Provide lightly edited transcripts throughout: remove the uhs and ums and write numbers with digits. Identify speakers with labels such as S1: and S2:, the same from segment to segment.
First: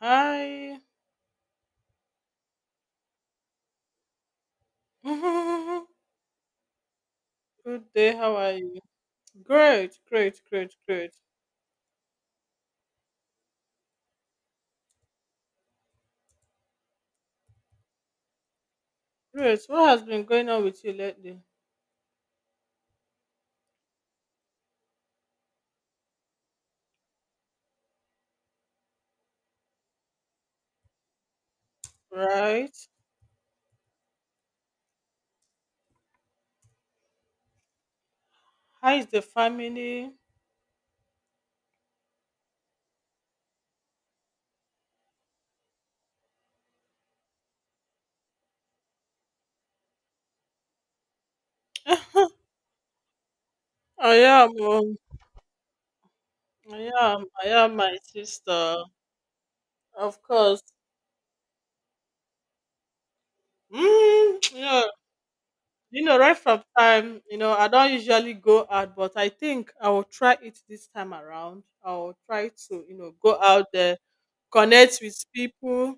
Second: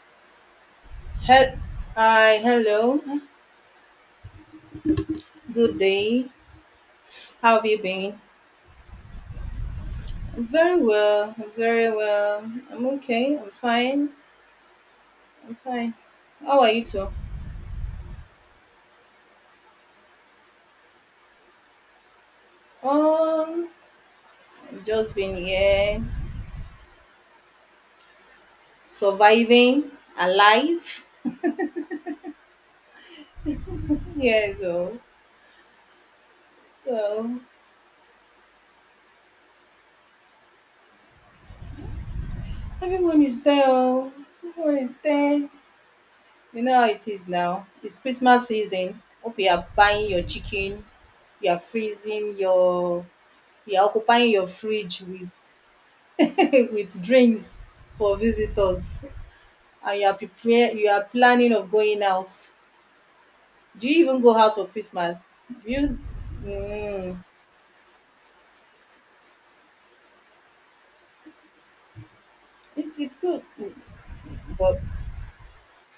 S1: Hi.
S2: He- Hi, hello, good day. How have you
S1: Good day.
S2: been?
S1: How are you? Great, great,
S2: I'm
S1: great,
S2: very
S1: great.
S2: well, I'm very well. I'm okay, I'm fine, I'm fine. How are you two?
S1: Great. What has been going on with you lately?
S2: Um, I've just been here, surviving, alive.
S1: Right?
S2: Yeah, so
S1: How is the family?
S2: everyone is there, oh. Everyone is there. You know how it is now. It's Christmas season. Hope you are buying your chicken, you are
S1: I
S2: freezing your, you are occupying your
S1: am.
S2: fridge with
S1: I
S2: with
S1: am. I
S2: drinks
S1: am my
S2: for
S1: sister.
S2: visitors, and you are
S1: Of course.
S2: prepare you are planning of going out. Do you even go
S1: Mm,
S2: out
S1: you
S2: for
S1: know,
S2: Christmas? Do you,
S1: right from time,
S2: mm,
S1: I don't usually go out, but I think I will try it this time around. I'll try to,
S2: it, it's
S1: go
S2: good.
S1: out
S2: Mm,
S1: there,
S2: but
S1: connect with people.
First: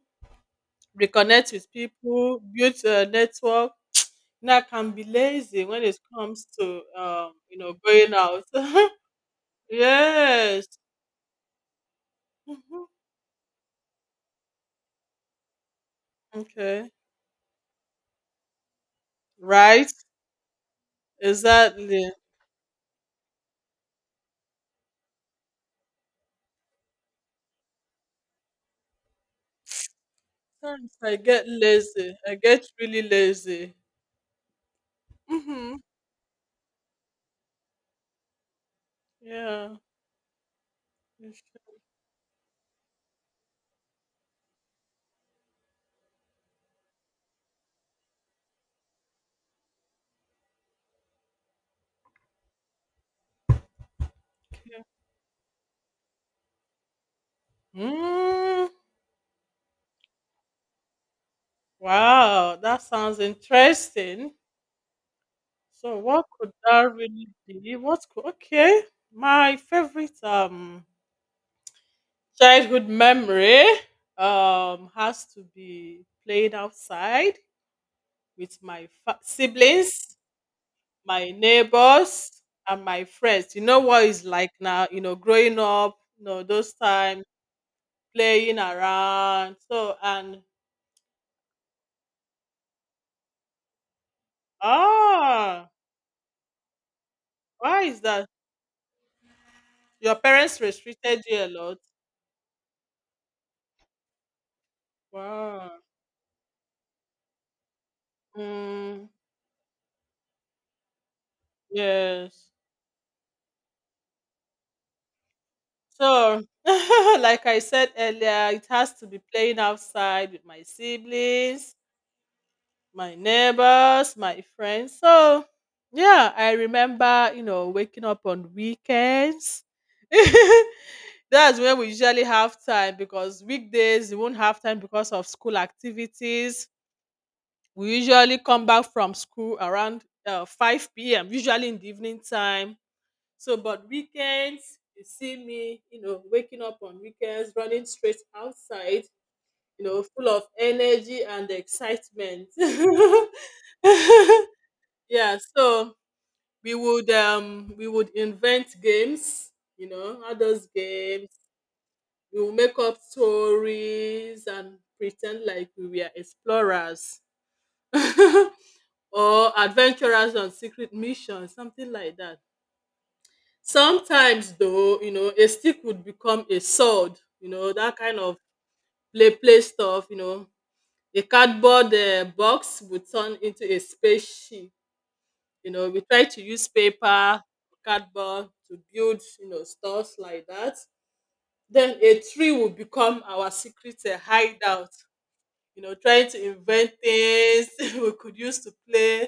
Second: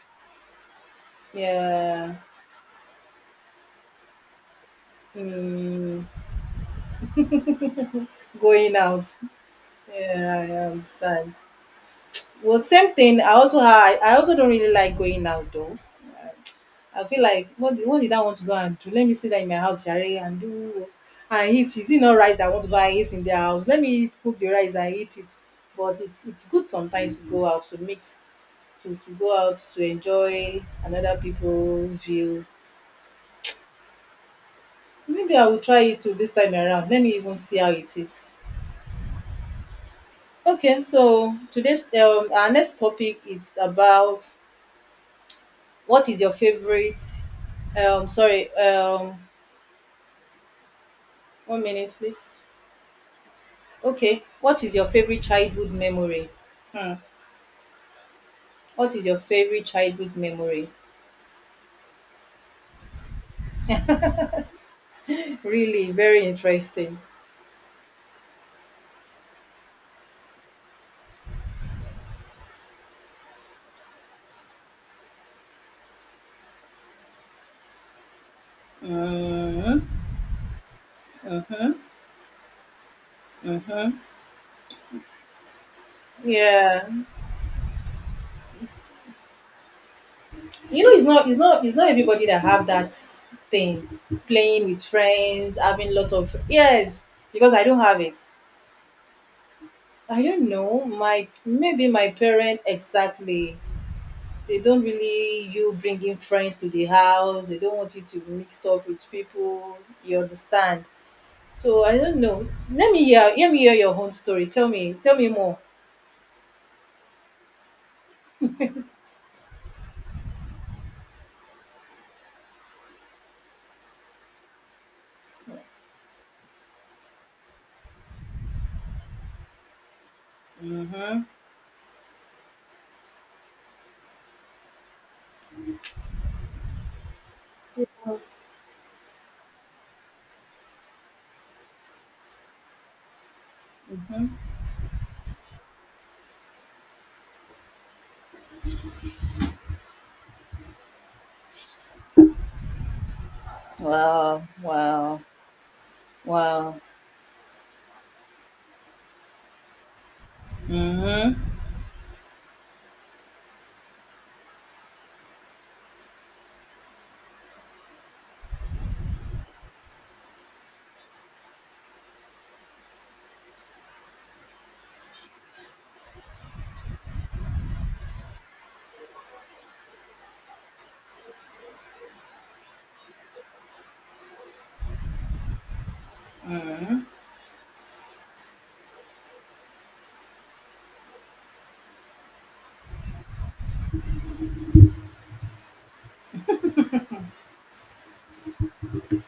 S1: Reconnect with
S2: yeah,
S1: people, build a network. Now I can be lazy when it
S2: mm,
S1: comes to going out.
S2: going out, yeah,
S1: Yes.
S2: I understand. Well,
S1: Mhm.
S2: same thing, I also I also don't really like going out though.
S1: Okay.
S2: I feel like what did I want to go and do? Let me sit there in my house,
S1: Right.
S2: share and do and eat. Is it
S1: Exactly.
S2: not right that I want to go and eat in their house? Let me eat, cook the rice and eat it. But it's good sometimes to go out to mix, to go out to enjoy
S1: Sometimes I
S2: another
S1: get
S2: people
S1: lazy. I
S2: view.
S1: get really lazy.
S2: Maybe I will
S1: Mm-hmm.
S2: try it too this time around. Let me even see how it is.
S1: Yeah.
S2: Okay, so
S1: It's
S2: today's our next topic is about what is your favorite sorry, one minute please. Okay, what is
S1: okay.
S2: your favorite childhood memory? Hmm,
S1: Mm,
S2: what is your favorite childhood memory?
S1: wow, that sounds interesting.
S2: Really,
S1: So,
S2: very
S1: what could that
S2: interesting.
S1: really be? What could, okay, my favorite childhood memory has to be played outside with my
S2: Hmm.
S1: siblings, my neighbors, and my friends. You know what it's like now, growing up, those
S2: Yeah,
S1: times, playing around. So, and
S2: you know, it's not everybody that have that thing, playing with friends,
S1: ah,
S2: having lot of, yes, because I don't
S1: why is
S2: have it.
S1: that? Your
S2: I don't
S1: parents
S2: know.
S1: restricted
S2: My,
S1: you a lot.
S2: maybe my parent, exactly. They don't really you
S1: Wow.
S2: bringing friends to the house. They don't want you to mixed up
S1: Mm,
S2: with people. You understand? So I don't know.
S1: yes.
S2: Let me hear. Let me hear your own story. Tell me. Tell me more.
S1: So, like I said earlier, it has to be playing outside with my siblings, my neighbors, my friends. So yeah, I remember, waking up on weekends.
S2: Mm?
S1: That's when we usually have time because weekdays we won't have time because of school activities. We usually come back from school around 5 p.m., usually in the evening time. So, but weekends, you see me, waking up on weekends, running straight outside, full of energy and excitement.
S2: Wow, wow,
S1: Yeah, so we
S2: wow.
S1: would um we would invent games, adults games.
S2: Mm-hmm.
S1: We would make up stories and pretend like we were explorers or adventurers on secret missions, something like that. Sometimes though, a stick would become a sword, that kind of play stuff, a cardboard box would turn into a spaceship. You know, we try to use paper, cardboard to build, stuff like that. Then a tree will become our secret hideout. You know, trying to invent things we could use to play.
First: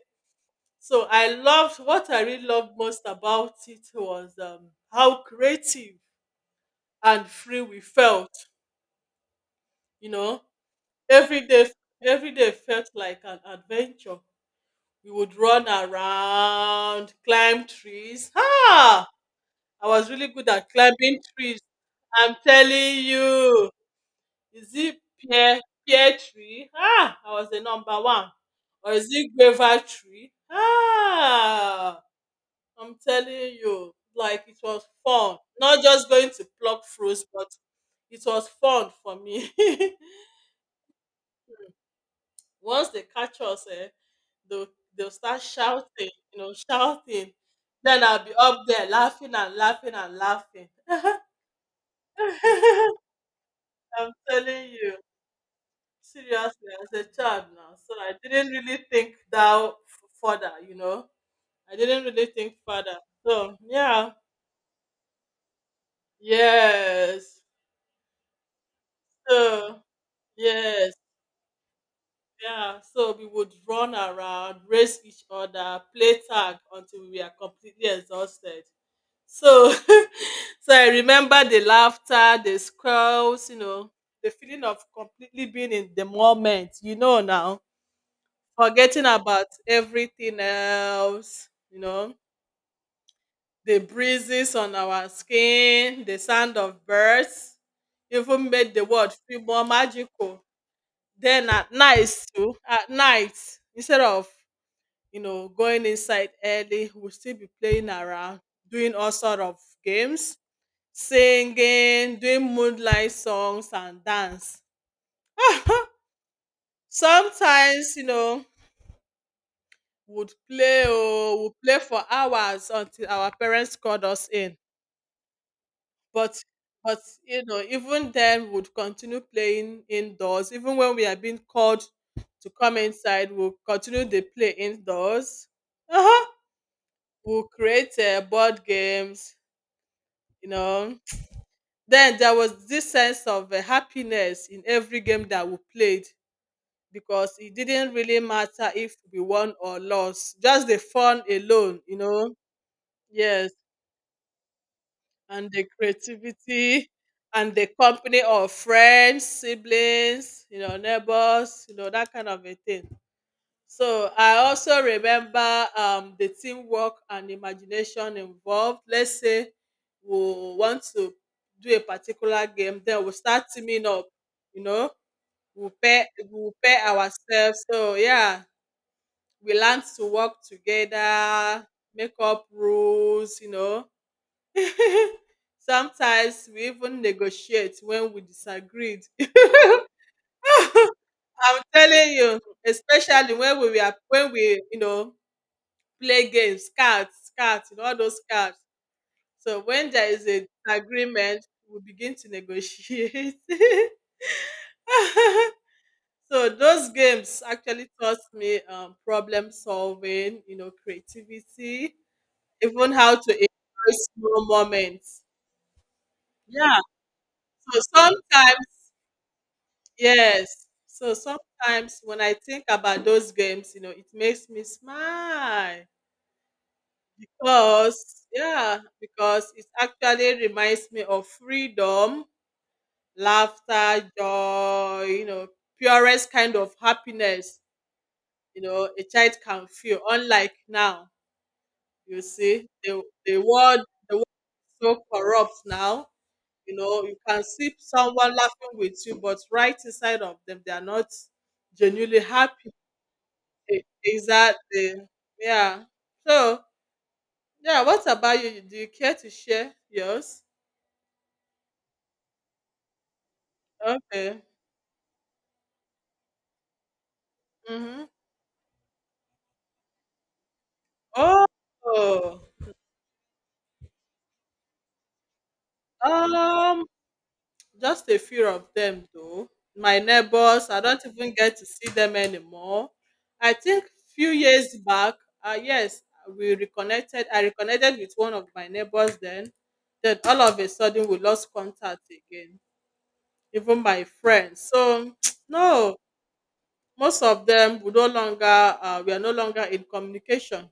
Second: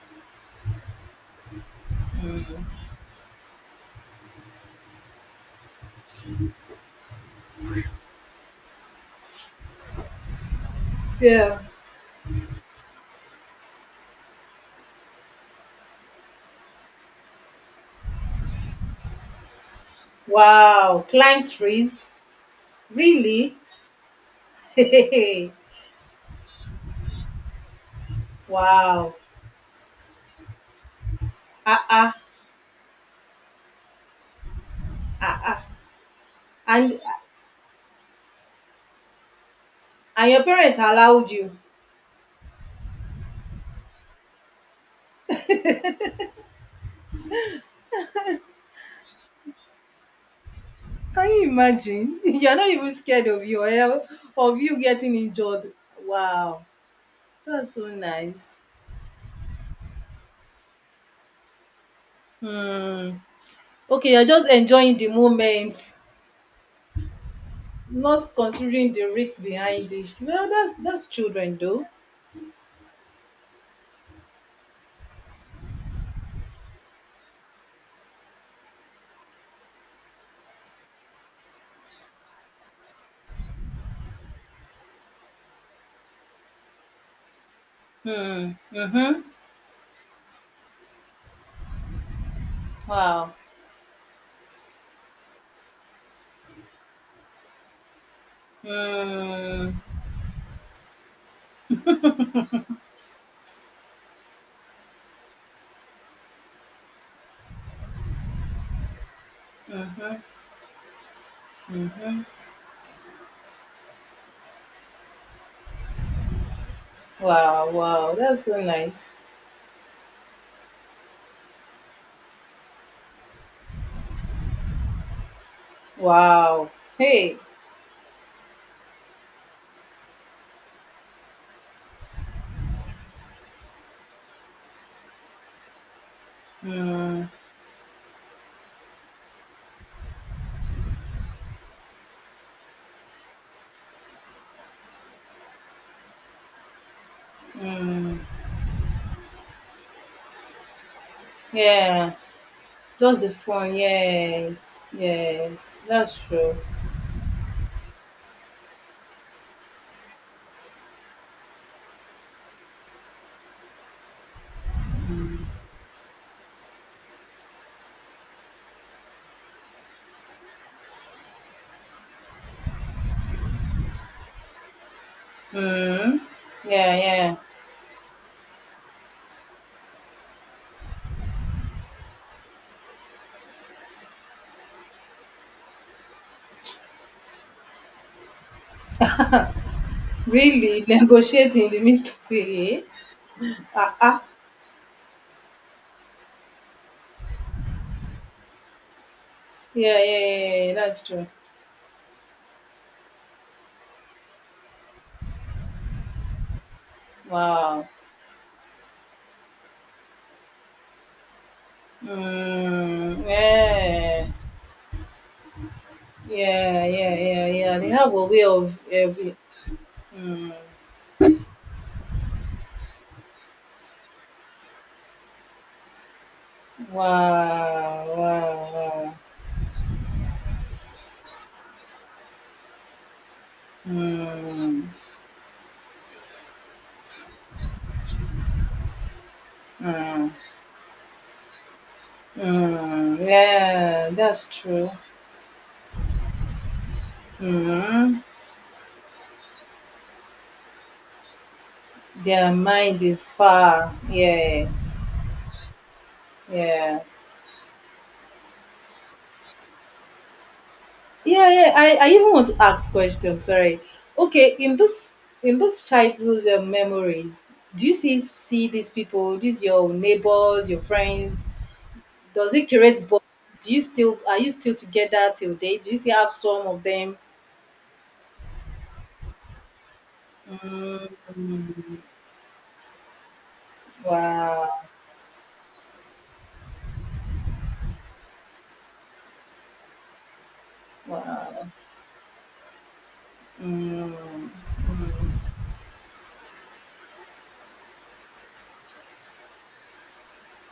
S1: So I loved what I really loved most about it was how creative and free we felt. You know, every
S2: Yeah.
S1: day, every day felt like an adventure. We would run around, climb trees. Ah, I was really good at
S2: Wow.
S1: climbing
S2: Climb
S1: trees.
S2: trees.
S1: I'm telling
S2: Really?
S1: you, is it
S2: Hey.
S1: pear pear tree? Ah, I was the number one. Or is
S2: Wow.
S1: it guava tree?
S2: Ah,
S1: Ah,
S2: ah.
S1: I'm telling you, like it was fun. Not just going to pluck
S2: And
S1: fruits, but it was fun for me.
S2: your parents allowed you.
S1: Once they catch us, eh, they'll they'll start shouting, shouting. Then I'll be up there laughing and laughing and laughing.
S2: Can you imagine? You're not even scared of your
S1: I'm
S2: health, of
S1: telling
S2: you
S1: you,
S2: getting injured. Wow.
S1: seriously, as a child now.
S2: That's so
S1: So I didn't
S2: nice.
S1: really think that further, you know. I didn't really think further.
S2: Hmm.
S1: So yeah.
S2: Okay, you're just enjoying the moment,
S1: Yes.
S2: not considering the risks
S1: So
S2: behind it. Well,
S1: yes.
S2: that's children though.
S1: Yeah. So we would run around, race each other, play tag until we are completely exhausted. So so I remember the laughter, the squirrels, the feeling of completely being in the moment, forgetting
S2: Mm-hmm.
S1: about everything else,
S2: Wow.
S1: the breezes on our skin, the sound of birds, even made the world feel more
S2: Mm-hmm.
S1: magical. Then at night too, at night, instead of going inside early, we'll still be playing around, doing all sort of games, singing, doing moonlight songs and dance.
S2: Wow,
S1: Sometimes,
S2: wow. That's so nice.
S1: would play for hours until our parents called us in. But
S2: Wow.
S1: but
S2: Hey.
S1: you know, even then would continue playing indoors. Even when we are being called to come inside, we'll continue the play indoors. Uh-huh.
S2: Mm.
S1: We'll create board games, you know. Then there was this sense of happiness in every game that we played because it didn't really matter if we won or lost, just the fun alone, you
S2: Yeah.
S1: know.
S2: That's the
S1: Yes,
S2: phone. Yes.
S1: and the
S2: Yes. That's true.
S1: creativity and the company of friends, siblings, neighbors, that kind of a thing. So I also remember the teamwork and imagination involved. Let's say we want to do a particular game, then we'll start teaming up, you know, we'll pair,
S2: Mm.
S1: we'll pair
S2: Yeah, yeah.
S1: ourselves. So yeah, we learned to work together, make up rules, you know. Sometimes we even negotiate when we disagreed.
S2: Really,
S1: I'm
S2: negotiating in the midst
S1: telling
S2: of
S1: you,
S2: it.
S1: especially when we were
S2: Ah, ah.
S1: when we, you know, play games, cards, cards, all those cards. So when
S2: Yeah, yeah,
S1: there is
S2: yeah,
S1: a
S2: yeah, yeah. That's true.
S1: disagreement, we begin to negotiate. So those games
S2: Wow.
S1: actually taught me problem solving, creativity, even how
S2: Mm.
S1: to enjoy
S2: Yeah.
S1: small moments. Yeah.
S2: Yeah, yeah, yeah, yeah.
S1: So
S2: They have a way
S1: sometimes,
S2: of every.
S1: yes. So sometimes when I think about those games, it makes me smile
S2: Wow,
S1: because,
S2: wow,
S1: yeah,
S2: wow.
S1: because it actually reminds me of freedom, laughter,
S2: Mm,
S1: joy, purest kind of happiness, a child can feel.
S2: mm,
S1: Unlike now, you see, the,
S2: mm.
S1: the world,
S2: Yeah,
S1: the world is
S2: that's true.
S1: so corrupt now. You know, you can see
S2: Mm.
S1: someone laughing with you, but right inside of them they are not genuinely
S2: Their
S1: happy.
S2: mind is far.
S1: Exactly.
S2: Yes.
S1: Yeah. So
S2: Yeah.
S1: yeah, what about you, do you care to share yours?
S2: Yeah, yeah. I even want to ask questions. Sorry.
S1: Okay.
S2: Okay, in this childhood memories, do you
S1: Mm-hmm.
S2: still see these people? These your neighbors, your friends,
S1: Oh.
S2: does it create bond? Do you still, are you still together till date? Do you still have some of
S1: um
S2: them?
S1: Just a few of them though. My neighbors, I don't even get to see
S2: Mm,
S1: them anymore. I think few years
S2: wow,
S1: back, yes, we reconnected. I reconnected with one of my neighbors then. Then all of a sudden we lost
S2: wow.
S1: contact again. Even my
S2: Mm,
S1: friends. So no, most of them we are no longer in communication.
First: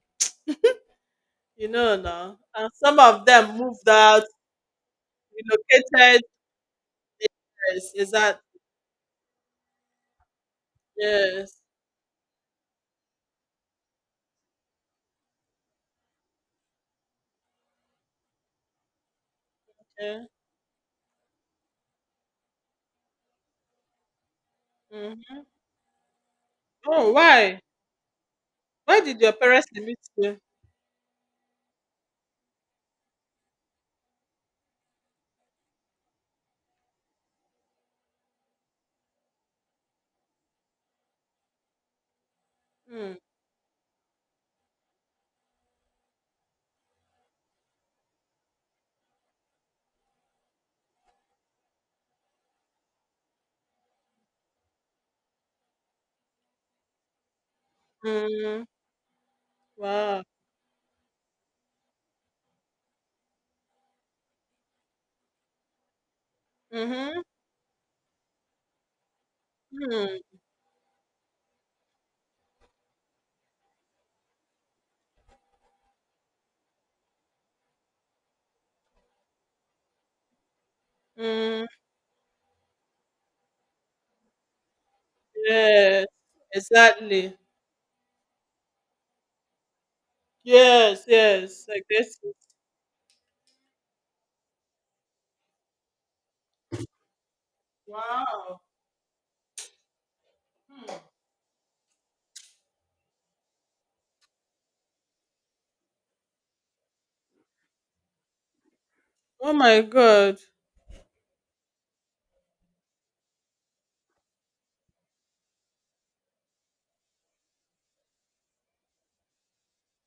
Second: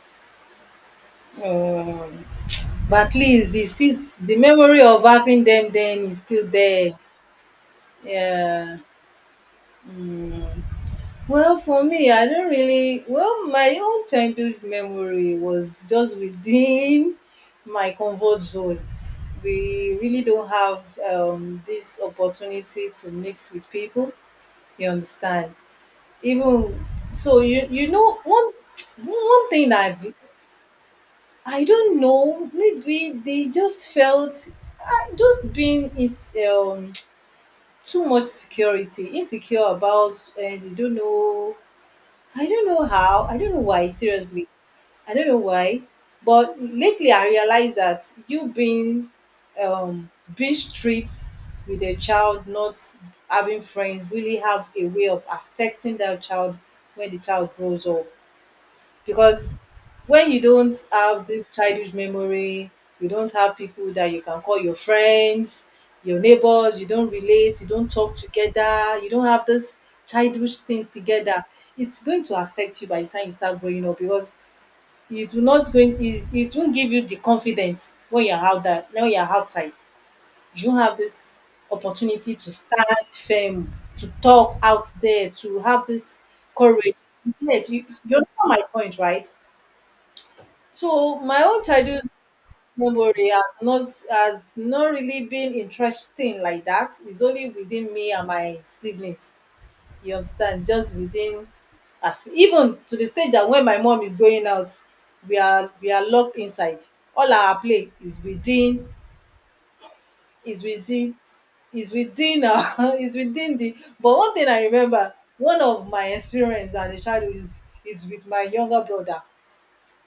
S1: You know
S2: mm.
S1: now. And some
S2: But at
S1: of
S2: least
S1: them
S2: it's
S1: moved out,
S2: still the memory of having them then is
S1: relocated.
S2: still there.
S1: Yes, is that
S2: Yeah. Well,
S1: yes.
S2: for me, I don't really. Well, my own childhood memory was just within my comfort zone. We really
S1: Yeah.
S2: don't have this opportunity to mix with people. You
S1: Mhm.
S2: understand? Even,
S1: Oh,
S2: so
S1: why?
S2: you know one
S1: Why did your
S2: one
S1: parents
S2: thing that
S1: limit you?
S2: I don't know, maybe they just felt just being is too much security, insecure about, and you don't know, I don't know
S1: Mm,
S2: how, I don't know why, seriously, I don't know why. But lately I realized that you being, um being strict with a child, not having friends, really have a way of affecting that child when the child grows up.
S1: mm,
S2: Because
S1: wow.
S2: when you don't have this childhood memory, you don't have people that you can call your friends, your neighbors, you don't
S1: Mm-hmm.
S2: relate, you don't talk together, you don't have this
S1: Mm,
S2: childhood things together, it's going to affect you by the time you start growing up. Because you do not going is, it won't give you the confidence when you're out there, when you're outside, you don't have this
S1: mm.
S2: opportunity to stand firm, to talk out there, to have
S1: Yes,
S2: this courage.
S1: exactly.
S2: Yes, you understand my point, right?
S1: Yes,
S2: So my own
S1: yes. I
S2: childhood
S1: guess. It.
S2: memory has not, has not really been interesting like that. It's only within me and my
S1: Wow.
S2: siblings. You understand? Just
S1: Hmm.
S2: within us. Even to the stage that when my mom is going out, we are locked inside. All our play is within,
S1: Oh my God.
S2: is within is within is within the, but one thing I remember, one of my experience as a child is with my younger brother.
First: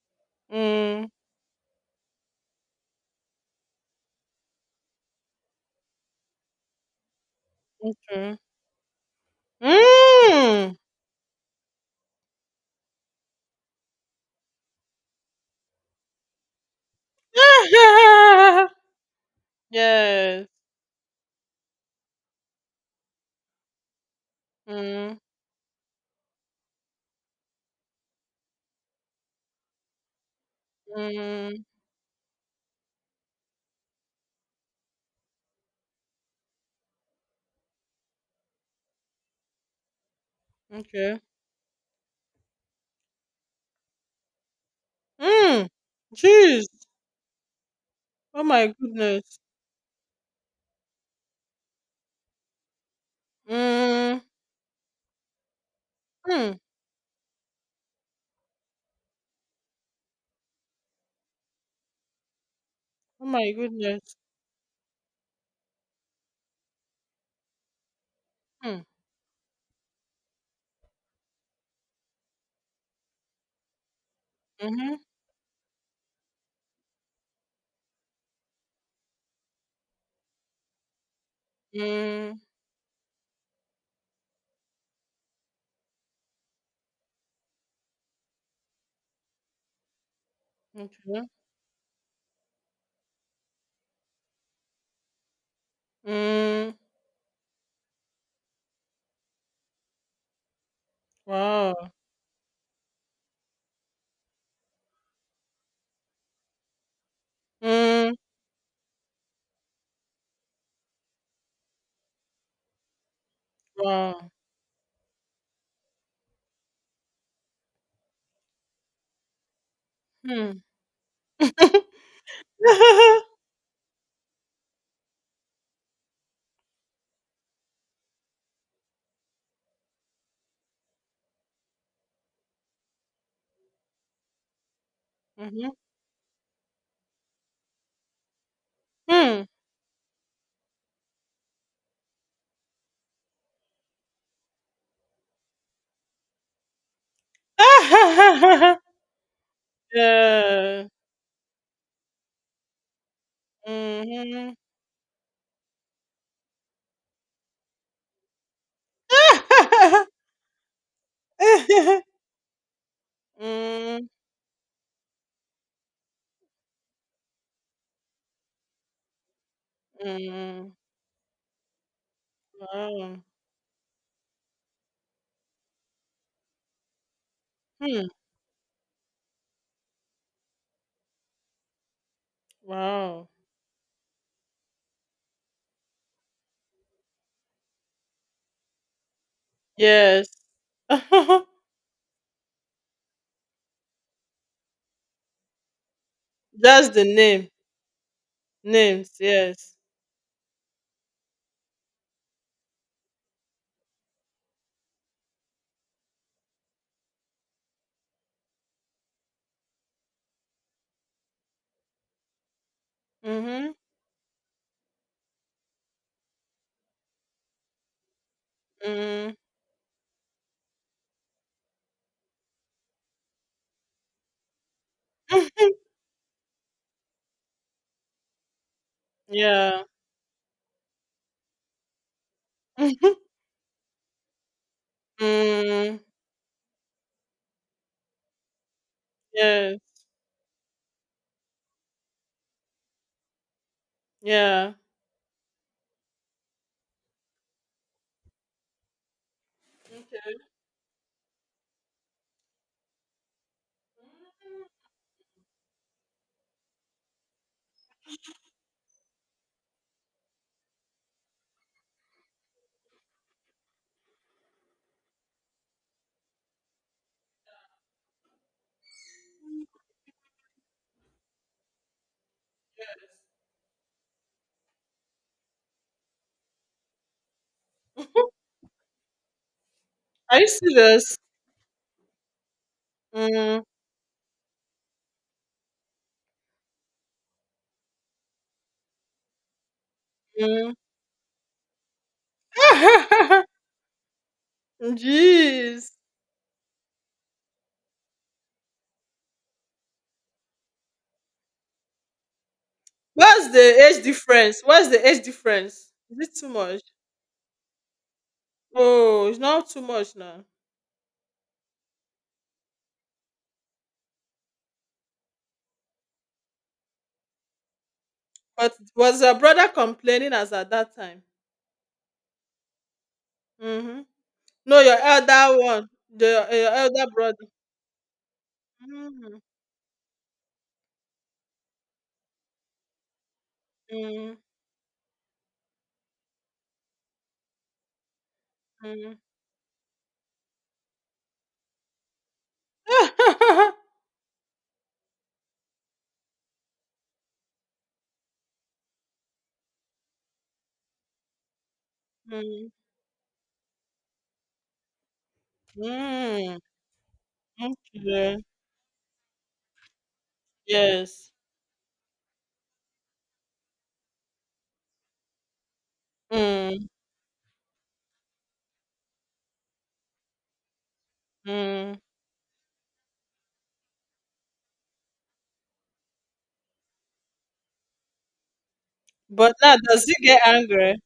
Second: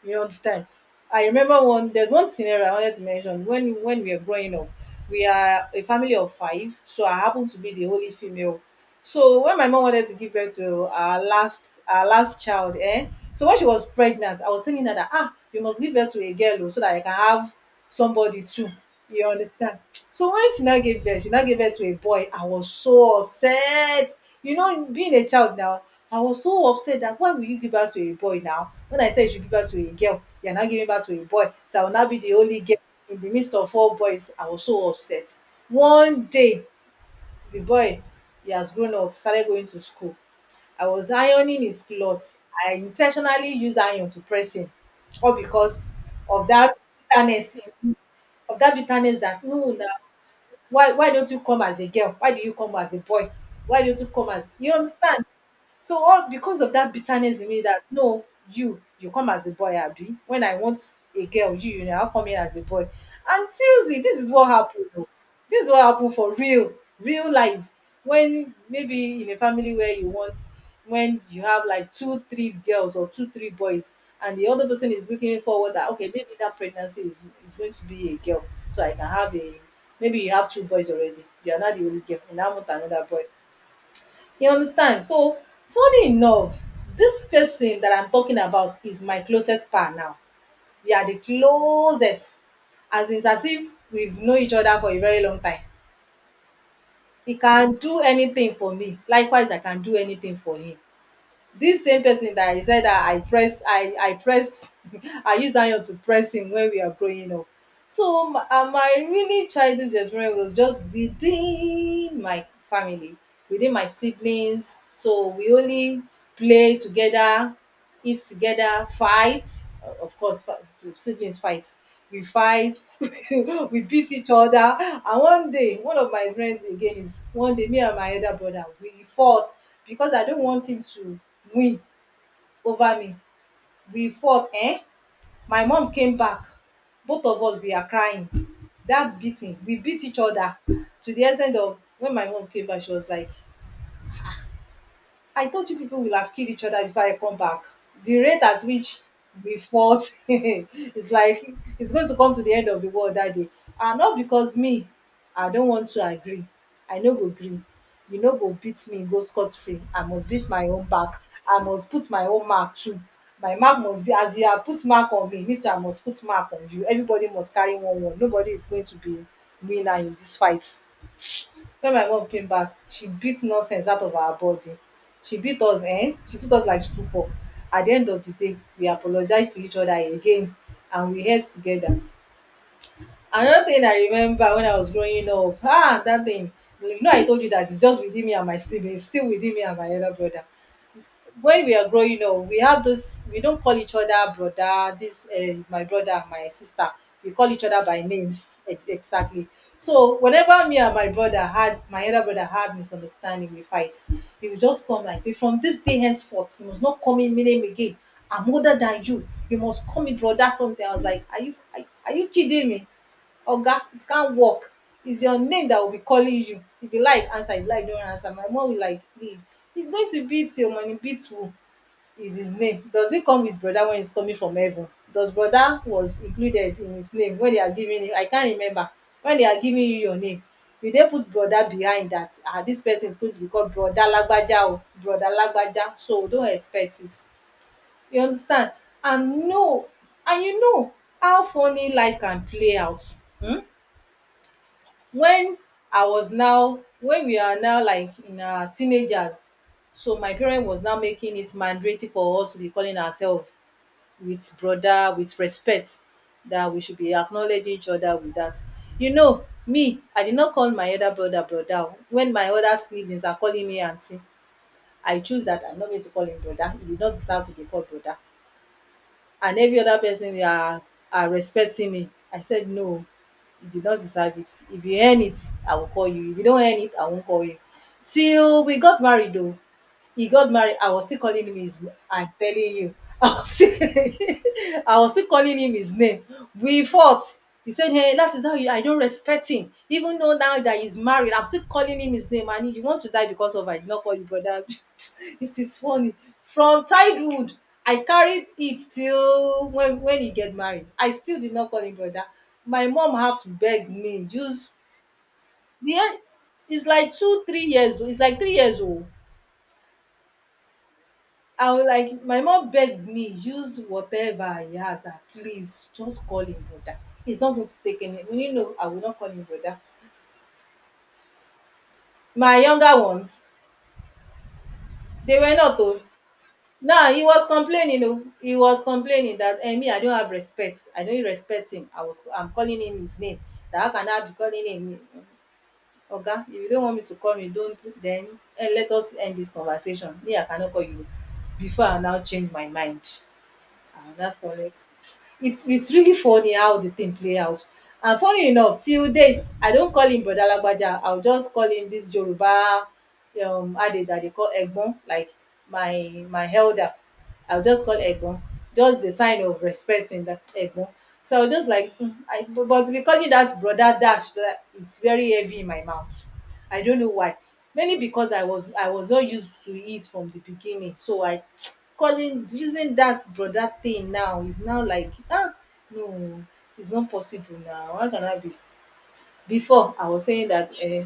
S2: You understand?
S1: Mm,
S2: I remember one. There's one scenario I wanted to mention. When we are growing up, we are a family of five, so I happen to be the only
S1: okay.
S2: female. So when my mom wanted to give birth
S1: Mm.
S2: to our last, our last child, eh? So when she was pregnant, I was telling her that, ah, you must give birth to a girl oh, so that I can have somebody too. You understand? So
S1: Yes.
S2: when she now gave birth, she now gave birth to a boy. I was so upset. You know, being
S1: Mm,
S2: a child now, I was so upset that why will you give birth to a boy now? When I said you should give birth to a girl, you're now giving birth to a boy.
S1: mm,
S2: So I will now be the only girl in the midst of four boys. I was so upset. One day, the boy, he has grown up, started going to school. I was
S1: okay.
S2: ironing his clothes. I intentionally used iron to press him, all
S1: Mm.
S2: because of
S1: Jeez.
S2: that bitterness,
S1: Oh
S2: of
S1: my
S2: that bitterness
S1: goodness.
S2: that, no na, why don't you come as a girl, why do you come as a boy, why don't you
S1: Mm,
S2: come as, you understand. So all
S1: mm.
S2: because of that bitterness in me that, no, you come as a boy, Abi. When I want a girl, you now come in as a boy.
S1: Oh
S2: And
S1: my
S2: seriously,
S1: goodness.
S2: this is what happened. Oh. This is what happened for real, real life. When
S1: Mm,
S2: maybe in a family where you want, when you have like two, three girls or two, three boys, and the other person
S1: mm-hmm.
S2: is looking forward that okay, maybe that pregnancy is going to be a girl, so I can have a, maybe you have two boys already. You are not the only girl,
S1: Mm,
S2: and I want another boy. You understand? So funny enough, this person that I'm talking about is my closest par now. We are the
S1: okay.
S2: closest. As in, it's as if we've known each other for a very long time.
S1: Mm,
S2: He can do anything for me. Likewise, I can do anything for him. This
S1: wow.
S2: same person that I said that I pressed, I pressed, I used iron to press him when we are growing up.
S1: Mm,
S2: So my, my really childhood experience was just within my family, within my
S1: wow.
S2: siblings. So we only play together, eat together, fight. Of course,
S1: Hmm.
S2: siblings fight. We fight, we beat each other. And one day, one of my friends again is, one day, me and my elder brother, we fought because I don't want him to win over me. We fought, eh? My
S1: Mhm.
S2: mom came back. Both of us, we are crying. That
S1: Hmm.
S2: beating, we beat each other to the extent of, when my mom came back, she was like, I thought you people will have killed each other before I come back. The rate at which we fought
S1: Yeah.
S2: is like it's going to come to the end of the world that day. And not
S1: Mhm.
S2: because me, I don't want to agree. I no go gree. You no go beat me, go scot free. I must beat my own back. I must put my own mark too. My mark must
S1: Mm,
S2: be as you have put mark on me, me too, I must put mark on you. Everybody must carry one one. Nobody is going to be winner in this fight.
S1: mm.
S2: When my mom came back, she
S1: Wow.
S2: beat nonsense out of our body. She beat us, she put us like stupor. At the
S1: Hmm.
S2: end of the day, we apologized to each other again and we held together.
S1: Wow.
S2: Another thing I remember when I was growing up, ah, that thing, you know, I told you that it's just within me and my siblings, still within me and my elder
S1: Yes.
S2: brother. When we are growing up, we have this, we don't call each other brother, this is my brother, my sister.
S1: That's the
S2: We
S1: name.
S2: call each other by names,
S1: Names.
S2: exactly.
S1: Yes.
S2: So whenever me and my brother had, my other brother had misunderstanding, we fight. He would just come like, "Be, from this day henceforth, you must not call me my name again. I'm older than you, you must call me brother something." I was like, are you kidding me?
S1: Mhm.
S2: Oga, it can't work. It's your name that will be calling you. If you like, answer. If you like, don't answer. My mom will like,
S1: Mm.
S2: hey, he's going to beat your money. Beat who? Is his name, does it come with brother when it's coming from heaven? Does brother was included in his name when they are giving him? I can't remember. When they are giving
S1: Yeah.
S2: you your name, you dey put brother behind that? Ah, this person is going to be called Brother Lagbaja o, Brother Lagbaja.
S1: Mm.
S2: So don't expect it, you understand? And
S1: Yes.
S2: no, and you know, how funny life can play out.
S1: Yeah.
S2: When I was, now when we are now like in our teenagers, so
S1: Okay.
S2: my parent was now making it mandatory for us to be calling ourselves with brother, with respect, that we should be acknowledging each other with that. You know me, I did not call my elder brother brother o, when my other siblings are calling me aunty. I choose that I'm not going to call him brother, he did not deserve to be called brother. And every other person, they are respecting me, I said no. You did not deserve it. If you earn it, I will call you. If you don't earn it, I won't call you. Till we got married though, he
S1: Are you
S2: got married. I was
S1: serious?
S2: still calling him his. I'm telling you, I was
S1: Mm.
S2: still, I was still calling him his name. We fought. He said, "Hey, that is how you. I don't respect him. Even though now
S1: Mm.
S2: that he's married, I'm still calling him his name. And you want to die because of I did not call you brother." It is
S1: Jeez.
S2: funny. From childhood, I carried it till when he get married. I still did not call him brother. My mom have to
S1: What's the
S2: beg
S1: age
S2: me.
S1: difference?
S2: Use
S1: What's the age difference?
S2: the
S1: Is
S2: end.
S1: it too much?
S2: It's like two, 3 years old. It's like 3 years old.
S1: Oh, it's not too much now.
S2: I was like, my mom begged me, use whatever he has, that please just call him brother. He's not going to take any, you know,
S1: But
S2: I will not
S1: was
S2: call
S1: your
S2: him
S1: brother
S2: brother.
S1: complaining as at that time?
S2: My younger ones,
S1: Mm-hmm. No, your
S2: they were
S1: elder
S2: not
S1: one,
S2: oh.
S1: the your elder
S2: Now he was
S1: brother.
S2: complaining oh, he was
S1: Mm-hmm.
S2: complaining that eh, me, I don't have respect, I don't respect him, I was, I'm calling him his name, that how can I be calling him. Okay, if you don't want me to call you, don't then. Eh, let
S1: Mm-hmm.
S2: us end this conversation, me, I cannot call you before I now change my mind. Ah, that's correct. It's really funny how the thing play out. And funny enough, till date, I don't call him Brother Lagbaja. I'll just call him this Yoruba, Ade, that they call Egbon, like my
S1: Mm-hmm.
S2: elder. I'll just call
S1: Okay.
S2: Egbon. Just the sign of respect in that Egbon.
S1: Yes.
S2: So I was just like, mm, I, but we call you that brother dash, it's very heavy in my mouth. I
S1: Mm-hmm.
S2: don't know why. Maybe because I was not used to it from the beginning. So I calling, using that brother thing now is now like, ah, no, it's not possible now. How can I be?
S1: But now,
S2: Before
S1: does
S2: I was
S1: he get
S2: saying that,
S1: angry?
S2: eh,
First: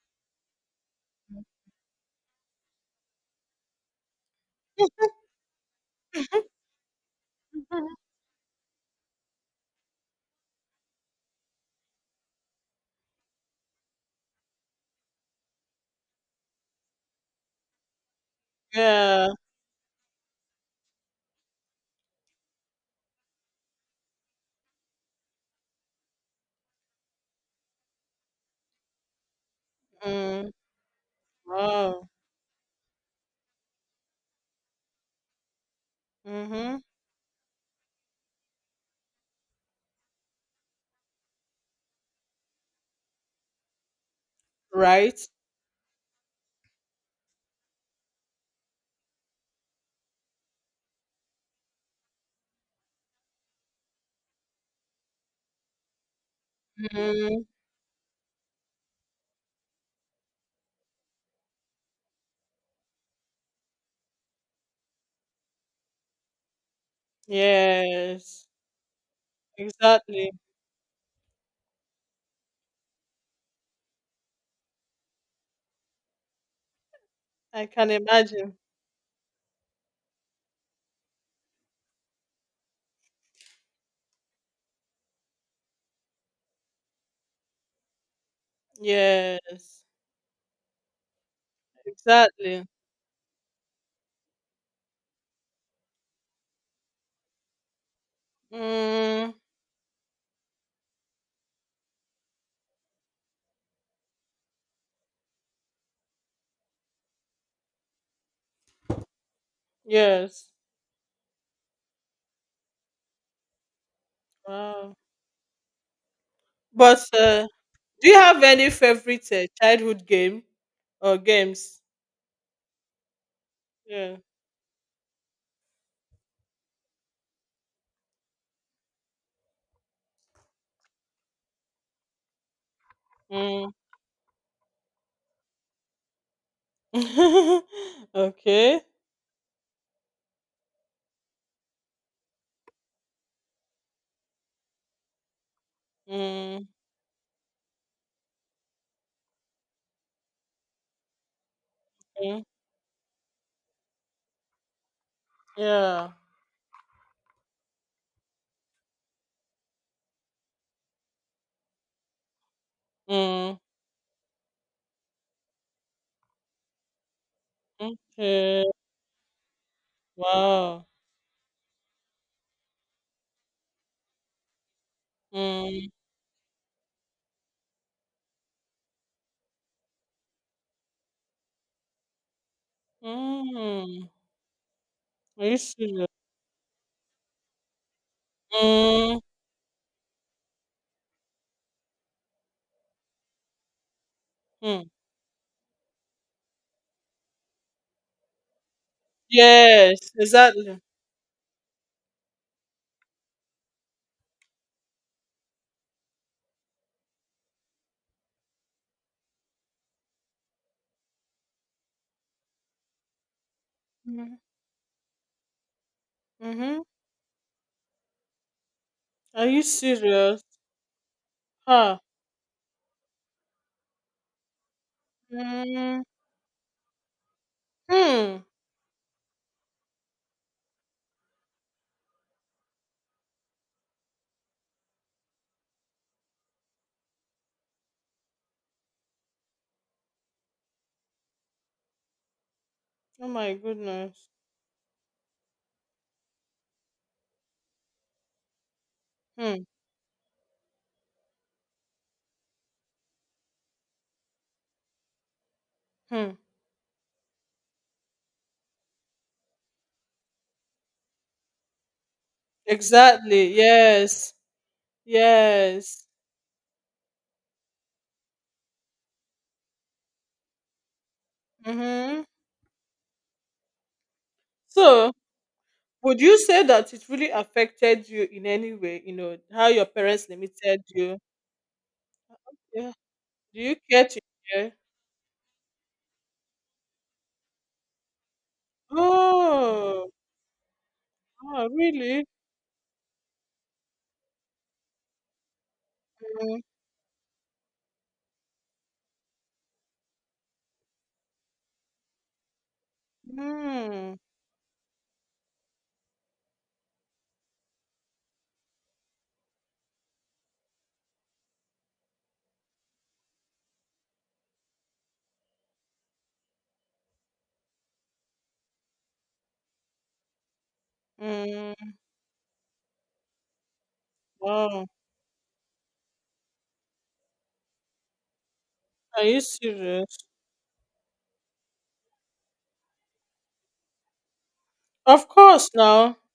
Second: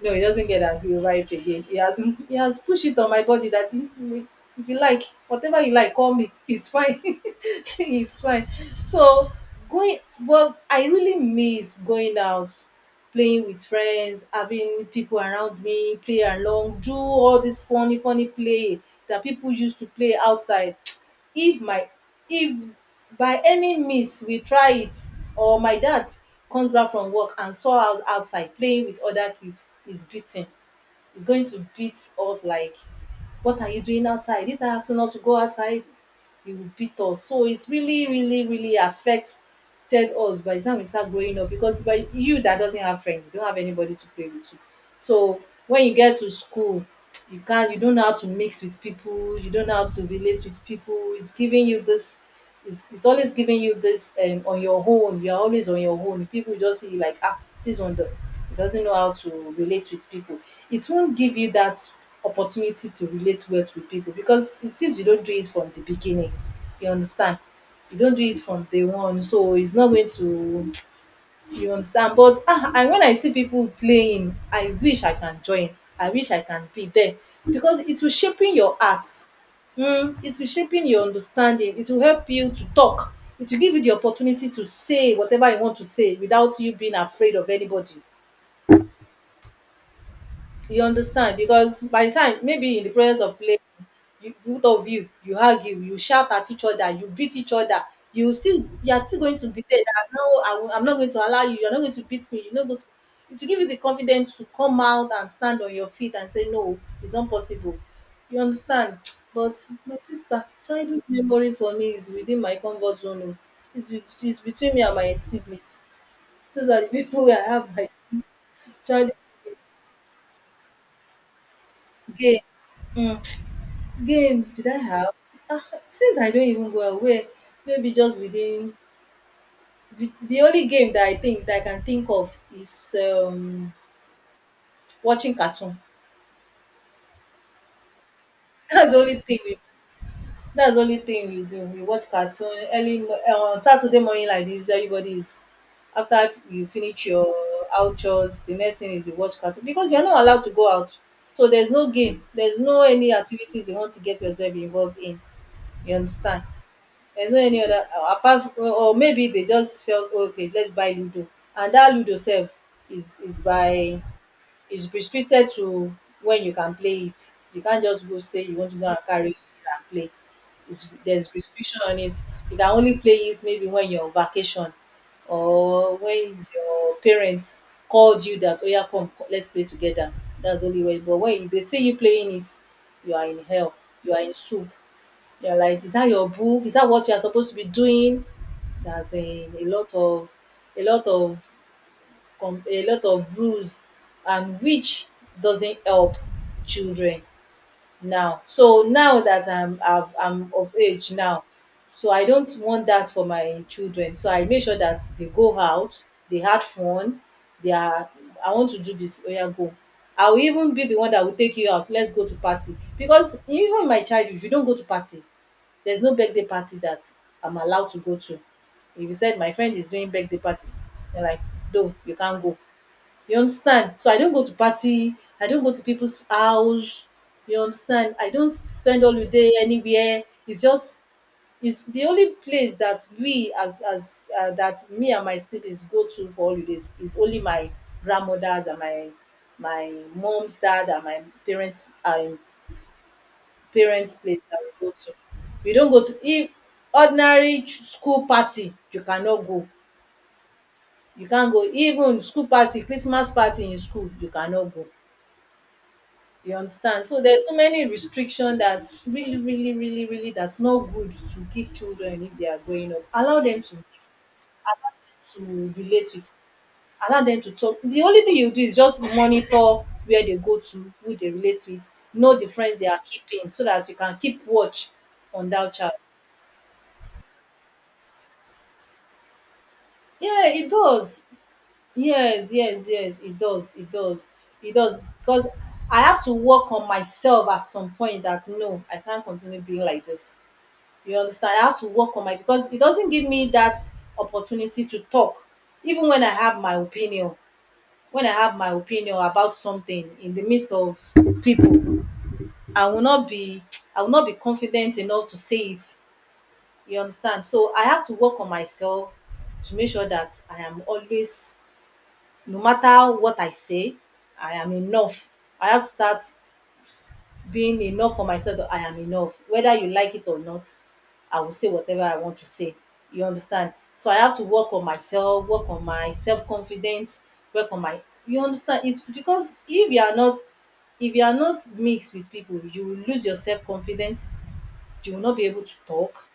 S2: no, he doesn't get angry over it again. He has he has pushed it on my body that if you like, whatever you like, call me. It's fine. It's fine. So going, well, I really miss going out, playing with friends, having people around me, play along, do all this funny, funny play that
S1: Yeah.
S2: people used to play outside. If my if By any means we try it, or my dad comes back from work and saw us outside playing with other kids, is greeting,
S1: Mm.
S2: is going to beat
S1: Wow.
S2: us like, what are you doing outside? Did I ask you not to go outside? He will
S1: Mm-hmm.
S2: beat us. So it really, really, really affected us. By the time we start growing up, because by you that doesn't have friends, you don't have anybody to play with you.
S1: Right.
S2: So when you get to school, you can't, you don't know how to mix with people, you don't know how to relate with people. It's giving you this, it's always giving you this, on your own, you're always on your own. People just see you like, ah,
S1: Mhm.
S2: this one do- he doesn't know how to relate with people. It won't give you that opportunity to relate well with people, because it, since you don't do it from the beginning, you understand, you don't do it
S1: Yes,
S2: from day one, so it's not going
S1: exactly.
S2: to, you understand. But ah, and when I see people playing, I wish I can join, I wish I can be there,
S1: I
S2: because
S1: can
S2: it will shaping
S1: imagine.
S2: your heart, it will shaping your understanding, it will help you to talk, it will give you the opportunity to say whatever you want to say without you being afraid of anybody,
S1: Yes,
S2: you understand. Because by the time
S1: exactly.
S2: maybe in the process of playing, you both of you, you argue, you shout at each other, you beat each other, you are still
S1: Mm,
S2: going to be there, that no, I'm not going to allow you, you're not going to beat me, you're not going to. It will give you the confidence to come out and stand on your feet and say no, it's not possible, you understand. But my sister,
S1: yes.
S2: childhood memory for me is within my comfort zone o. It's between me and
S1: Wow.
S2: my siblings. Those are the
S1: But
S2: people wey I have my
S1: do you have any
S2: childhood
S1: favorite childhood game or games?
S2: game. Hmm.
S1: Yeah.
S2: Game did I have? Ah, since I don't even go away, maybe just within the only game that I think that I can think of is,
S1: Mm.
S2: watching cartoon.
S1: Okay.
S2: That's the only thing we that's the only thing we do. We watch cartoon early on Saturday morning like this. Everybody is, after you
S1: Mm,
S2: finish your outdoors, the next thing is you watch cartoon, because you're not allowed to go out. So there's no game.
S1: mm,
S2: There's no any activities you want to get yourself involved in. You
S1: yeah.
S2: understand? There's no any other, apart from, or maybe they just felt, "Oh, okay, let's buy Ludo," and that Ludo self is
S1: Mm,
S2: by, is restricted to when you can play it. You can't just go say you
S1: okay.
S2: want to go and carry it and play.
S1: Wow.
S2: It's, there's restriction on it. You can only play it maybe when you're on vacation
S1: Mm,
S2: or when your parents called you that, oh yeah, let's play together. That's the only way. But when they see you playing it, you are in hell.
S1: mm.
S2: You are in soup.
S1: Are you
S2: They're like, "Is
S1: serious?
S2: that your book? Is that what you are supposed to be doing?" There's
S1: Mm,
S2: a lot of, a lot of, a lot of rules, and
S1: mm.
S2: which doesn't help children. Now, so now that
S1: Yes,
S2: I'm of
S1: exactly.
S2: age now, so I don't want that for my children. So I make sure that they go out, they had fun, they are I want to do this. Oh yeah, go, I will even be the one that will take you out, let's go to party. Because even in my
S1: Mm-hmm.
S2: childhood, you don't go to party. There's no birthday party
S1: Mm-hmm.
S2: that I'm allowed to go to. If you said
S1: Are
S2: my
S1: you
S2: friend is doing birthday
S1: serious?
S2: party, they're like, no,
S1: Huh.
S2: you can't go. You understand? So I don't go to party, I don't go to
S1: Mm,
S2: people's house, you understand. I
S1: hmm.
S2: don't spend holiday anywhere. It's just, it's the only place that we as, that me and my siblings go to for holidays is only my grandmother's and my mom's dad and my parents,
S1: Oh my
S2: parents
S1: goodness.
S2: place that we go to. We don't go to, if ordinary school party, you cannot
S1: Hmm.
S2: go. You can't go even school party, Christmas party in school, you cannot go.
S1: Hmm.
S2: You understand? So there's so many restriction, that's really, really, really, really, that's not good to give children if they are growing up. Allow
S1: Exactly.
S2: them
S1: Yes.
S2: to
S1: Yes.
S2: relate with, allow them to talk. The only thing you do is just monitor where they go to, who they relate with,
S1: Mm-hmm.
S2: know the friends they are keeping so that you can keep watch
S1: So,
S2: on that child.
S1: would you say that it really affected you in any way? You know how your parents
S2: Yeah, it
S1: limited you.
S2: does. Yes, yes,
S1: Yeah.
S2: yes, it
S1: Do
S2: does,
S1: you
S2: it
S1: care to
S2: does,
S1: share?
S2: it does. Because I have to work on myself at some point, that no, I can't continue being like
S1: Oh.
S2: this. You understand? I
S1: Oh,
S2: have to work on
S1: really?
S2: my, because it doesn't give me that opportunity to talk, even when I have
S1: Mm.
S2: my opinion. When I have my opinion about something in the midst of people, I will not be I will
S1: Mm.
S2: not be confident enough to say it. You understand? So I have to work on myself to make sure that I am always, no matter what I say, I am enough. I have to start being enough for myself that I am enough. Whether you like it or not, I will say
S1: Mm.
S2: whatever I want to say. You understand? So I have to work on
S1: Wow.
S2: myself, work on my self confidence, work on my. You understand? It's
S1: Are you
S2: because if you are
S1: serious?
S2: not, if you are not mixed with people, you will lose your self confidence. You will
S1: Of
S2: not be able
S1: course.
S2: to
S1: Now.
S2: talk.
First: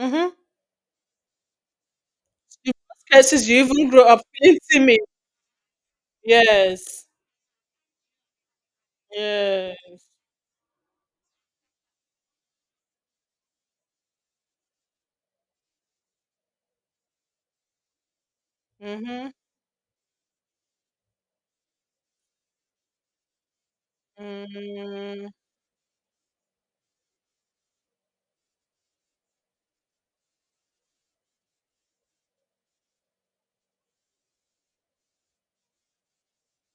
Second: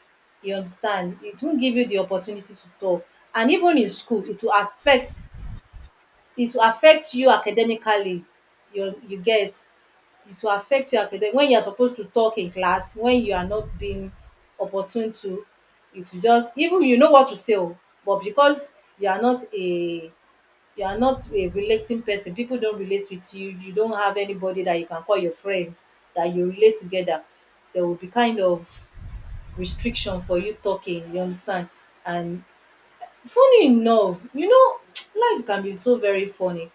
S1: Mm-hmm.
S2: You understand? It won't give you the opportunity to
S1: You use
S2: talk,
S1: cases,
S2: and
S1: you
S2: even
S1: even
S2: in
S1: grow up
S2: school, it will
S1: painting me.
S2: affect. It will
S1: Yes.
S2: affect you academically. You get
S1: Yes.
S2: it will affect your academic when you are supposed to talk in class, when you are not being opportune to it will just even you know what to say. Oh, but because you are
S1: Mhm.
S2: not a you are not a relating person, people don't relate with you, you don't have anybody that you can call
S1: Mm.
S2: your friends that you relate together. There will be kind of restriction for you talking. You understand? And funny enough, life can be so very funny,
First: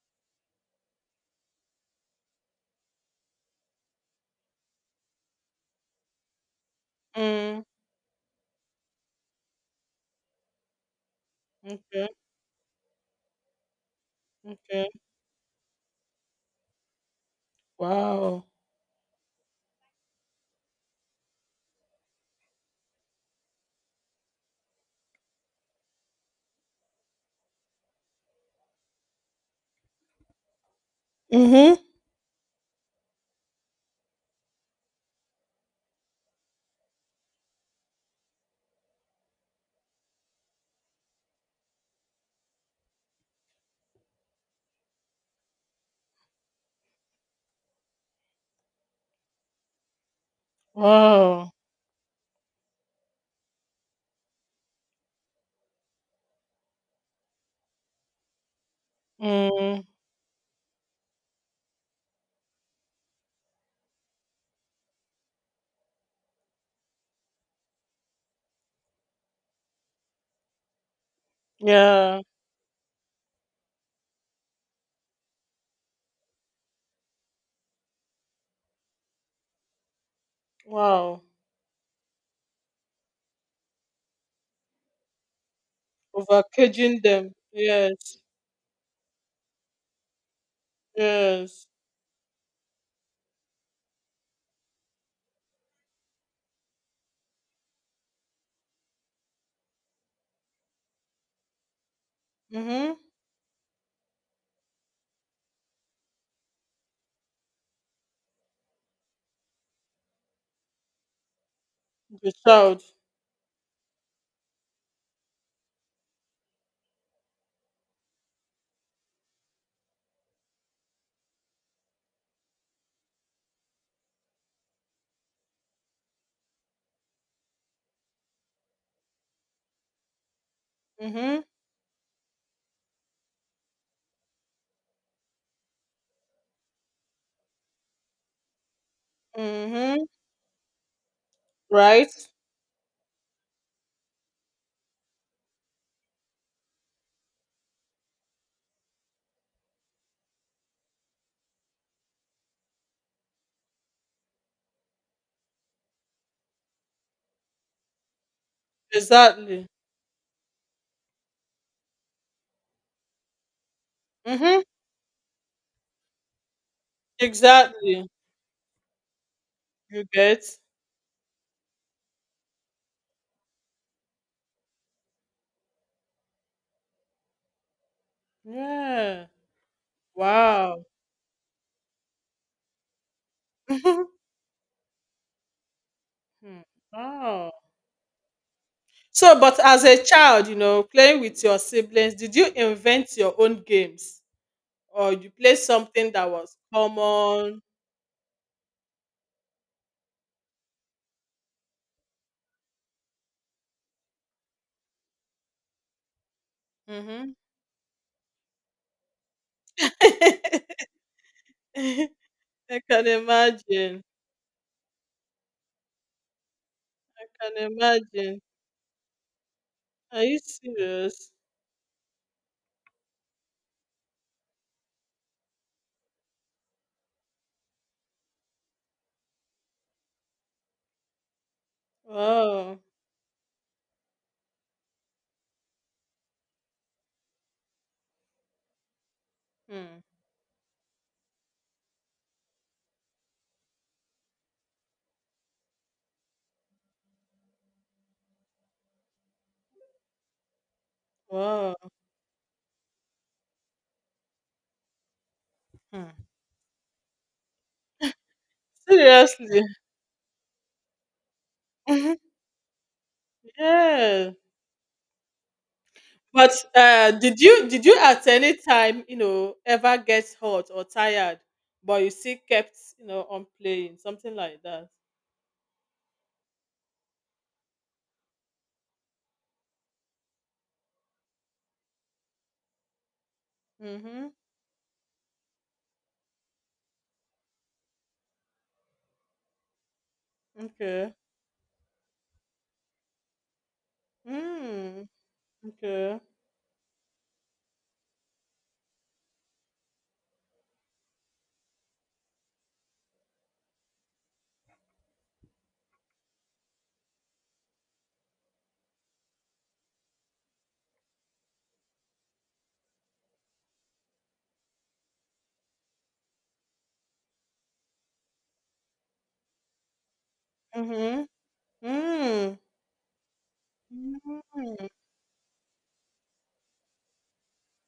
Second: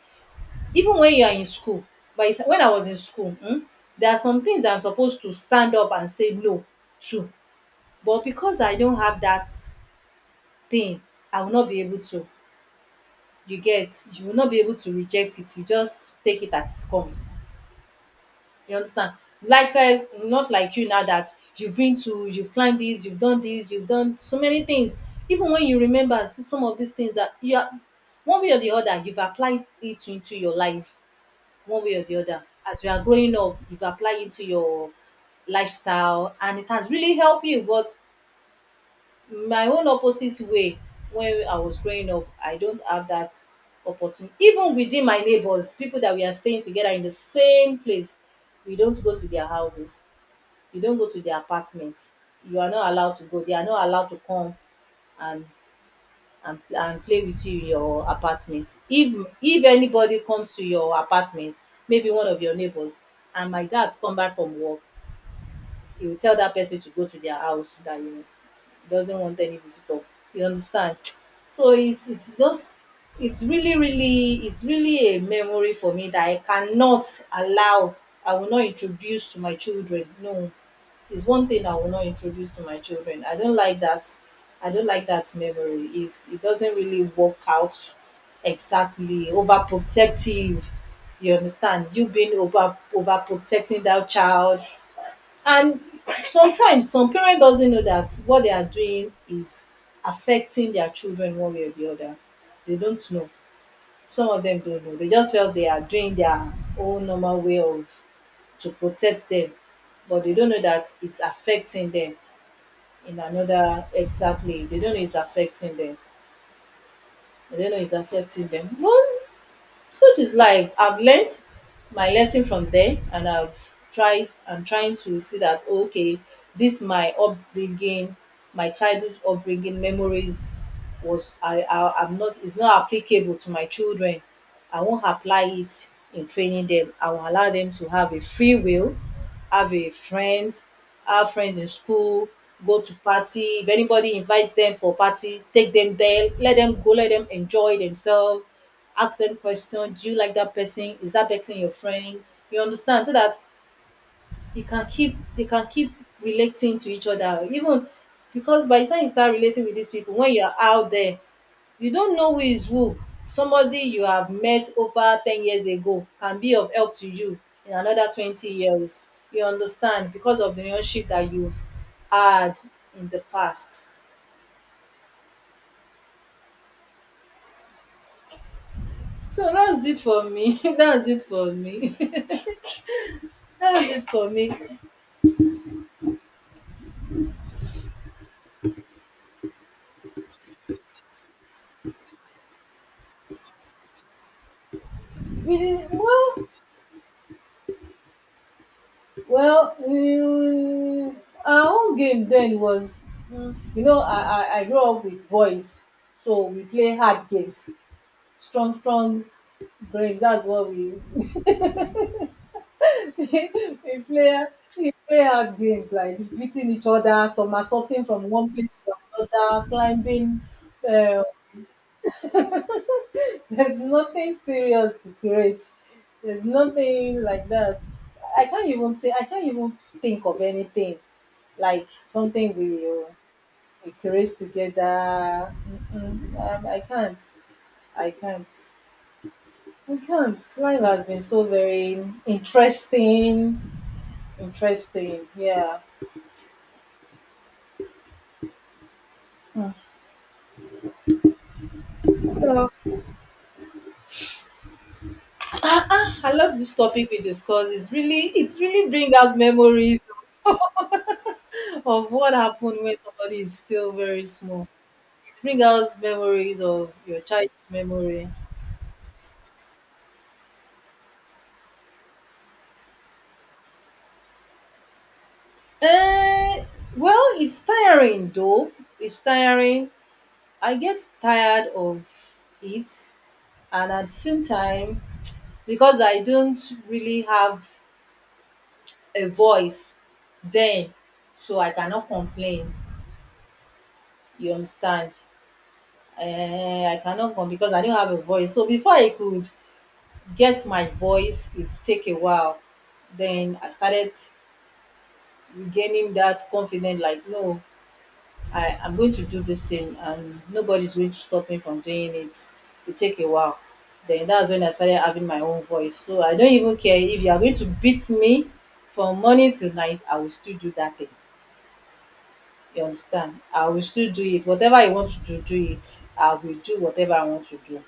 S2: even when you are in school. By the ti When I was in school, there are some things that I'm supposed to stand up and say no to.
S1: Mm.
S2: But because I don't have that thing, I will not be able
S1: Okay,
S2: to, you get, you will not be able
S1: okay.
S2: to reject it, you just take it as it comes.
S1: Wow.
S2: You understand? Likewise not like you now that you've been to you've climbed this, you've done this, you've done so many things. Even when you remember some of these things that you are, one way or the other, you've applied it into your life
S1: Mhm.
S2: one way or the other. As you are growing up, you've applied it to your lifestyle and it has really helped you. But my own opposite way, when I was growing up, I don't have that opportunity. Even within my neighbors, people that we are staying together in the same place, we don't go to their houses, you don't go to their
S1: Wow.
S2: apartments. You are not allowed to go, they are not allowed to come and and play with you in your apartment. If
S1: Mm.
S2: anybody comes to your apartment, maybe one of your neighbors, and my dad come back from work, he will tell that person to go to their house, that, he doesn't want any visitor. You understand? So it's
S1: Yeah.
S2: it's just it's really a memory for me that I cannot allow. I will not introduce to my children. No,
S1: Wow.
S2: it's one thing I will not introduce to my children. I don't like that. I don't like that memory. Is
S1: Over
S2: it doesn't
S1: caging
S2: really
S1: them.
S2: work out,
S1: Yes.
S2: exactly, overprotective. You
S1: Yes.
S2: understand? You being overprotecting that child, and sometimes some parent doesn't know that what they are doing is affecting their children one way or the other. They
S1: Mhm.
S2: don't know. Some of them don't know. They just felt they are doing their own normal way of to protect them, but they don't know that it's affecting them
S1: The child.
S2: in another, exactly, they don't know it's affecting them, they don't know it's affecting them one, such is life. I've learned my lesson from there and I've tried, I'm trying to see that, oh, okay, this my upbringing, my childhood upbringing, memories was,
S1: Mhm.
S2: I'm not, it's not applicable to my children. I won't apply it in training them. I will allow them to have a free will, have a
S1: Mhm.
S2: friends, have friends in
S1: Right?
S2: school, go to party. If anybody invites them for party, take them there, let them go, let them enjoy themselves, ask them questions. Do you like that person? Is that person your friend? You understand? So that you can keep they can keep relating to each other. Even because by the time you start relating
S1: Exactly.
S2: with these people when you're out there, you don't know who is who. Somebody you have
S1: Mhm.
S2: met over 10 years ago can be of help to you in
S1: Exactly.
S2: another 20 years. You
S1: You
S2: understand? Because
S1: get?
S2: of the relationship that you've had in the past.
S1: Yeah.
S2: So that's it for me.
S1: Wow.
S2: That's it for me. That's it for me.
S1: Hmm. Wow. So, but as a child, playing with your siblings, did you invent your own games or you play
S2: we
S1: something that
S2: well
S1: was common?
S2: Well, mm, our own game then was, mm, you know, I, I grew up with boys, so we play hard
S1: Hmm.
S2: games, strong, strong brain. That's what we
S1: I can
S2: we
S1: imagine.
S2: play. We play hard games like beating each
S1: I
S2: other,
S1: can
S2: somersaulting from
S1: imagine.
S2: one place to another,
S1: Are you
S2: climbing. Uh,
S1: serious?
S2: there's nothing serious to create. There's nothing like that. I can't even think. I can't even think of anything like something we.
S1: Wow.
S2: We create together. Mm-mm, I can't. I can't. I
S1: Hmm.
S2: can't. Life has been so very interesting. Interesting. Yeah. Mm.
S1: Wow.
S2: So
S1: Hmm.
S2: I love this topic we discuss. It really bring out
S1: Seriously.
S2: memories of
S1: Mhm.
S2: what happened when somebody is still very
S1: Yeah.
S2: small. It brings out
S1: But
S2: memories of your
S1: did
S2: child
S1: you did you at
S2: memory.
S1: any time ever get hot or tired, but you still kept on playing something like that?
S2: Uh, well, it's tiring though. It's tiring. I get tired of it, and at the
S1: Mm-hmm.
S2: same time, because I don't really have a voice then,
S1: Okay.
S2: so I cannot complain. You
S1: Mm.
S2: understand?
S1: Okay.
S2: I cannot complain because I don't have a voice, so before I could get my voice it take a while. Then I started regaining that confidence, like, no, I am going to do this thing and nobody's going to stop me from doing it. It take a while. Then that's when I started having my own voice. So I don't even care if you are going to beat me from morning to night, I will still do that thing.
S1: Mhm. Mm.
S2: You understand? I will still do it. Whatever
S1: Mm.
S2: I want to do, do it. I will do whatever I want to do.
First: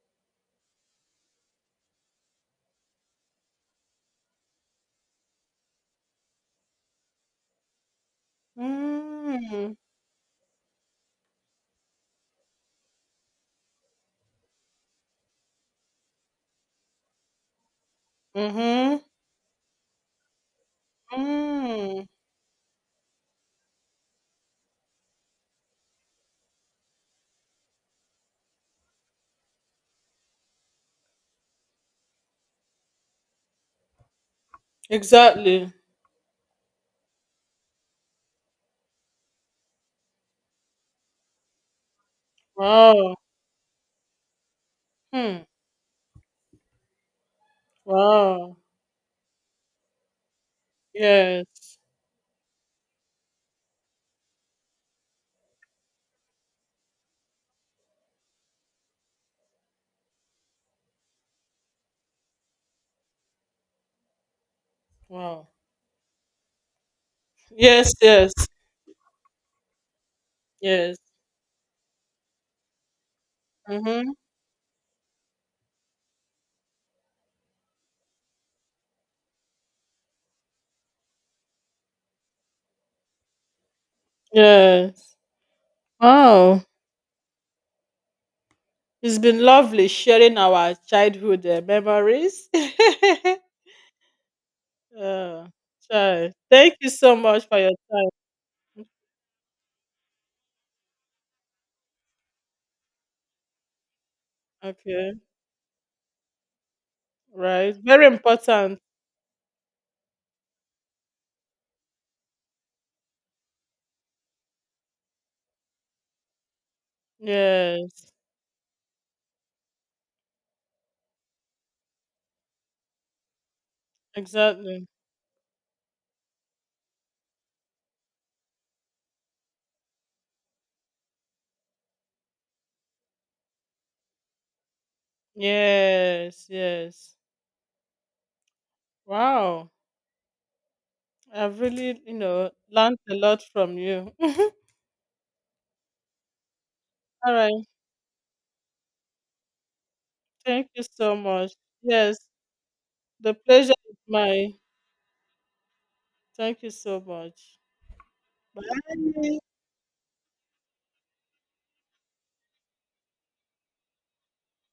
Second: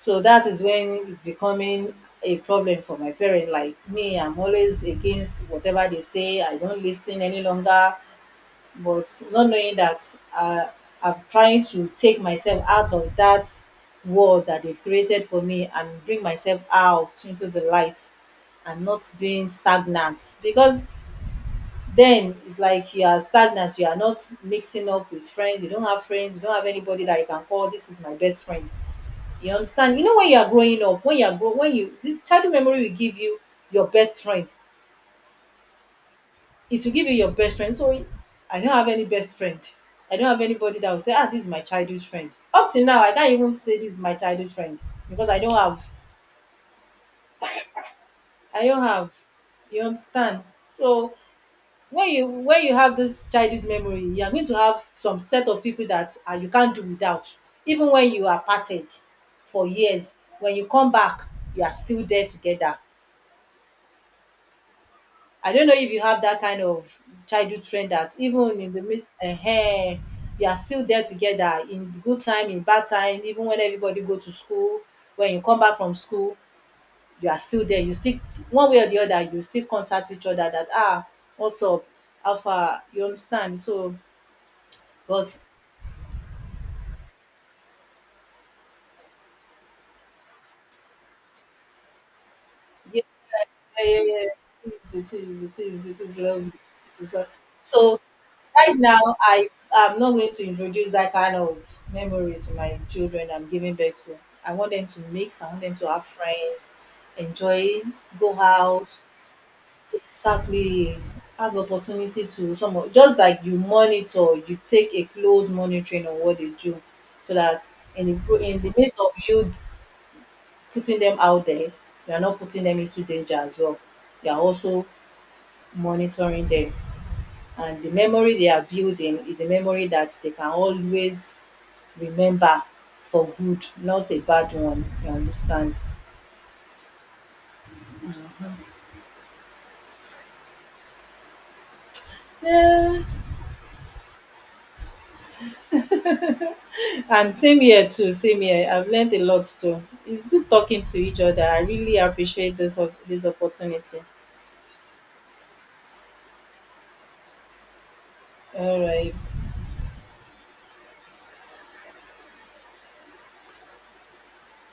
S2: So that is when it's becoming a problem for my parents. Like me, I'm always against whatever they say. I don't listen any longer. But not knowing
S1: Mm.
S2: that, uh, I'm trying to take myself out of that world that they've created for me and bring myself out into the light and
S1: Mhm.
S2: not being stagnant, because
S1: Mm.
S2: then it's like you are stagnant, you are not mixing up with friends, you don't have friends, you don't have anybody that you can call this is my best friend. You understand? You know, when you are growing up, when you are grow when you, this childhood memory will give you your best friend.
S1: Exactly.
S2: It will give you your best friend. So I don't have any best friend. I don't have anybody that will say, ah, this is my childhood friend. Up till now, I
S1: Wow.
S2: can't even say this is my childhood friend because I
S1: Hmm.
S2: don't have.
S1: Wow.
S2: I don't have. You understand? So
S1: Yes.
S2: when you, when you have this childhood memory, you are going to have some set of people that, you can't do without. Even when you are parted for years, when you come back, you are still there together.
S1: Wow.
S2: I don't know if you have that kind of childhood friend
S1: Yes.
S2: that
S1: Yes.
S2: even in the midst, you are still
S1: Yes.
S2: there together in good time, in bad time, even when everybody
S1: Mhm.
S2: go to school, when you come back from school, you are still there. You still, one way or the other, you still contact each other that, ah, what's up, how far, you understand? So,
S1: Yes.
S2: but
S1: Wow. It's been lovely sharing our childhood memories.
S2: yeah, yeah, yeah, yeah, it is, it is,
S1: Yeah.
S2: it is, it is
S1: Child.
S2: lovely.
S1: Thank you
S2: It is
S1: so
S2: lovely.
S1: much for your
S2: So,
S1: time.
S2: right now, I am not going to introduce that kind of memory to my children I'm giving birth to. I want them to
S1: Okay.
S2: mix, I want them to have friends,
S1: Right.
S2: enjoy,
S1: Very
S2: go
S1: important.
S2: out, exactly, have opportunity to some of, just like you monitor, you take a close monitoring on what they do so that
S1: Yes.
S2: in the, in the midst of you putting them out there, you are not putting them into danger as well. You are
S1: Exactly.
S2: also monitoring them, and the memory they are building is a memory that they can always remember for good, not a bad one. You understand?
S1: Yes, yes. Wow. I've really, learned
S2: Yeah.
S1: a lot from you. All
S2: And same
S1: right.
S2: here too. Same here. I've learned a lot too. It's good
S1: Thank
S2: talking
S1: you
S2: to
S1: so
S2: each other.
S1: much.
S2: I really
S1: Yes,
S2: appreciate this of this
S1: the pleasure is
S2: opportunity.
S1: mine. Thank you so much.
S2: All right.
S1: Bye.